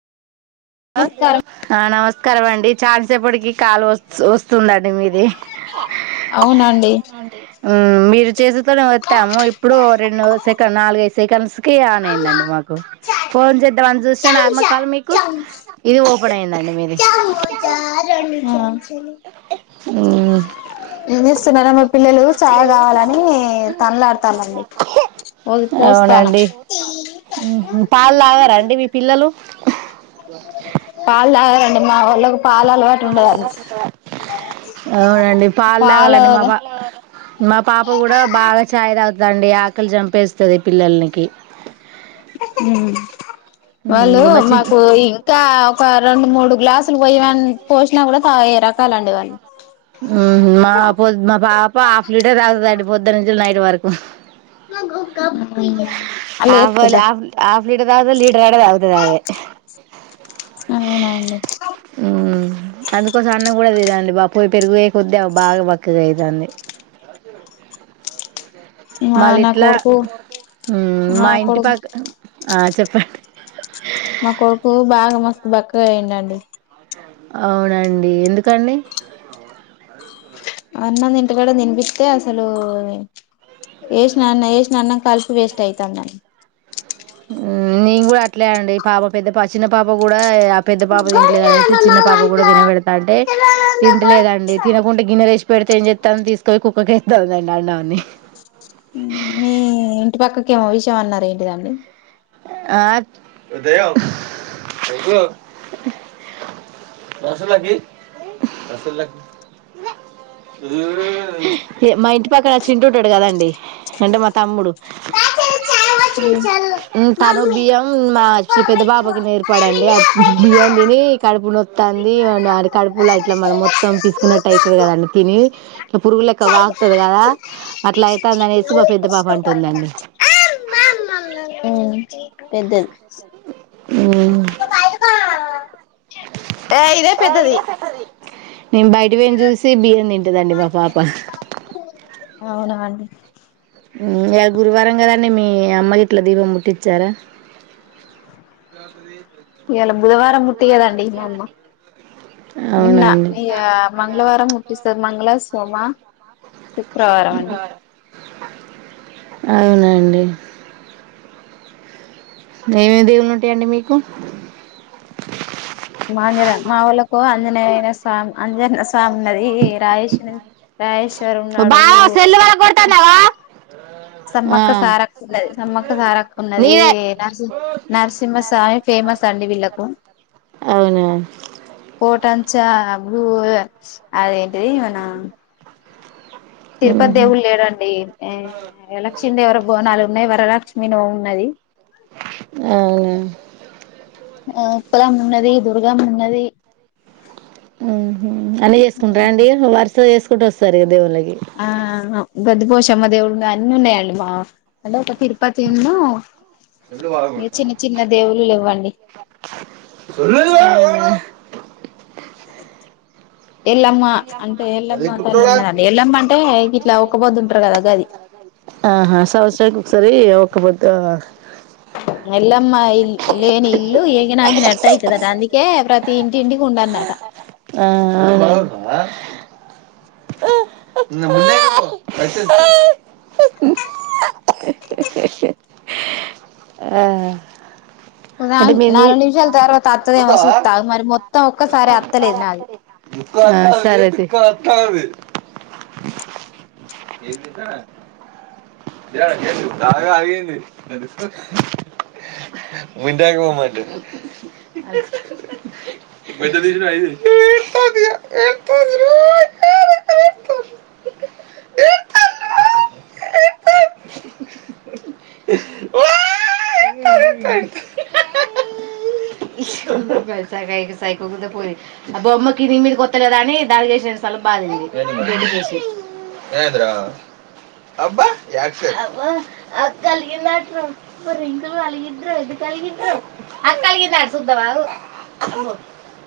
నమస్కారం ఆ నమస్ కరవండి చాల్సేపటికిీ కాల్ వస్ వస్తుందండి మీది అవునండి ఉమ్ మీరు చేసి వత్తాము ఇప్పుడు రెండు సెకండ్ నాలుగైద్ సకండ్స్ క ఆన్ అయిందండి మాకు ఫోన్ చేద్దము అని చూస్తే నార్మల్ కాల్ మీకు ఇది ఓపెన్ అయిందండి మీది ఏం చేస్తున్నారో మా పిల్లలు చాయ్ కావాలని తనలాడతాలండి పోయి పోస్తాను అవునండి పాలు తాగర అండి మీ పిల్లలు పిల్లలు పాలు తగదండి మా వాళ్ళకి పాాల అలవాటు ఉండదండి అవునండి పాలు తాగాలండి మా పా మా పాప కూడా బాగా చాయ్ తాగుత దాండి ఆకలి చంపేస్తుంది పిల్లలకి హ వాళ్ళు మా చి మాకు ఇంకా ఒక రెండు మూడు గ్లాసులు పోయని పోసినా కూడా తాగే రకాలండి వాళ్ళు ఉ మాద్ మా పాప హాఫ్ లీటర్ తాగుతుంది అండి పొద్దున నుంచి నైట్ వరకు [unintelligible] అలా హాఫ్ ఎస్తదా హాఫ్ [unintelligible] [unintelligible] అవునండి అందుకోసం కూడాదిదండి బా పోయి పెరుగు వయే కొద్దీ బాగా బక్కగా అవుతుాంది మా మళ్ళ నా ఇట్లా కొడుకు మా ఇంటి పక్క ఆ చెప్ [unintelligible] మా కొడుకు బాగా మస్తు బక్కగా అయండండి అవునండి ఎందుకండి అన్నం తింటకాడ తినిపిస్తే అసలు వేసిన అన్న వేసిన అన్నం కలిపి వేస్ట్ అవుతాంది అండి నేను కూడా అట్లే అండి పాప పెద్ద చిన్న పాప కూడా పెద్ద పాప తింటలేదు అనేసి చిన్న పాప కూడా తినబెడా అే తినంటలేదండి తినకుంటే గినన్నరేష్ పెడితే ఏం చెస్తానుని తీసుకొని కుక్కకిేస్తావుందండి అ నాని మీ ఇంటి పక్కకేమో విషయం అన్నారుార ఏంటిదండి ఆ ఉద మా ఇంటి పక్కన వ చిింటుంటాడు కదండి అంటే మా తమ్ముడు తను బియ్యం మాచ్చ పెద్ద బాబాకి నేర్పడండి ఆ బియ్యం తిని కడుపు ఉ ంది అ కడుపులా అట్లా మనం మొత్తం పిసుకున్నట్టు అయితుంది కదండి తిని ఇక పురుగులెక్క వాగుతుంది కదా అట్లా అయితుంది అనేసి మా పెద్ద పాప అంటుందండి పెద్దది [unintelligible] ఏయ్ ఇదే పెద్దది నేను బయటపొయింది చూసి బియ్యం తింటదండి మా పాప అవునా అండి ఇ గురువారం కదండడి మీ అమ్మకి ఇట్లా దీపం పుట్టించారా ఇయాలా బుధవారం ముట్టి కదా అండి ఇమ్మ నిన్న అవునండి మంగళవారం ముట్టి స్తాది మంగళ సోమా శుక్రవారం అండి అవునండి ఏమెమి దిగులు ఉంటాయిండి మీకు ఆ ని మా వాళ్లకు ఆంజనేయన స్వామి అంజన స్వామి ఉన్నది రాయేశ రాయేశ్వరి ఉన్నాడు బావ సెల్లు పగల కొడతాన్నావా ఆ సమ్మక్క సారక్క ఉన్నది సమ్మక్క సారక్క ఉన్నది నీదే నర్సిం నరసింహస్వామి ఫేమస్ అండి వీళ్ళకు అవునా కోట అంచా అప్పుడు అదేంటిది ఇవనా తిరుపతి ఉహు దేవులు లేడండి లక్ష్మీదేవర బోనాలు ఉన్నాయి ప్రలక్ష్మి నోము ఉన్నది అవున ఆ ఉప్పుగా ఉన్నది ముదుర్గా ఉన్నది అన్ని చేసుకుంటార అండి వారి చేసుకుంటూ వస్తారు ఇ కదేవుళ్ళకి ఆ బద్పోోష చమదడు అన్ని ఉన్నాయి అండి మా తిరుపతిను ఇ చిన్న చిన్న దేవుళ్ళు లేవ్వండి ఎల్లమ్మ అంటే ఎల్లమ్మ తల్లి ఉన్నదండి ఎల్లమ్మ అంటే ఇట్లా ఒక్క పొద్దుంటారు కదా గది ఆహ్ సంవత్సరానికీ ఒక్కసారి ఒక పొద్ధా ఎల్లమ్మ ఇల్ లేని ఇల్లు ఏకనా ఆకి ఎట్టయిథది అందుకే ప్రతి ఇంటింటికి ఉంటందిఅట ఆ ఆ అంటే మీ నీ నాలుగు నిమిషాల తర్వాత అత్తదేమో ఆ సూత్త మరి మొత్తం ఒక్కసారి అత్తలేదు నాది అవునా సరే అయితే తాగా ఆగంది మంటాకపోమాంట సాస పో అ బొమ్మకి దీ మీద కొత్తలేదా అని దాడి చేసిన స్థలం బాధందిబ్బ అక్కఅలిగింది అంట్రో [unintelligible] నాట ఇంగ్ అలిగ్ర ఇది క అలిగ్ర అక్కలిగి నాట్ సద్దవా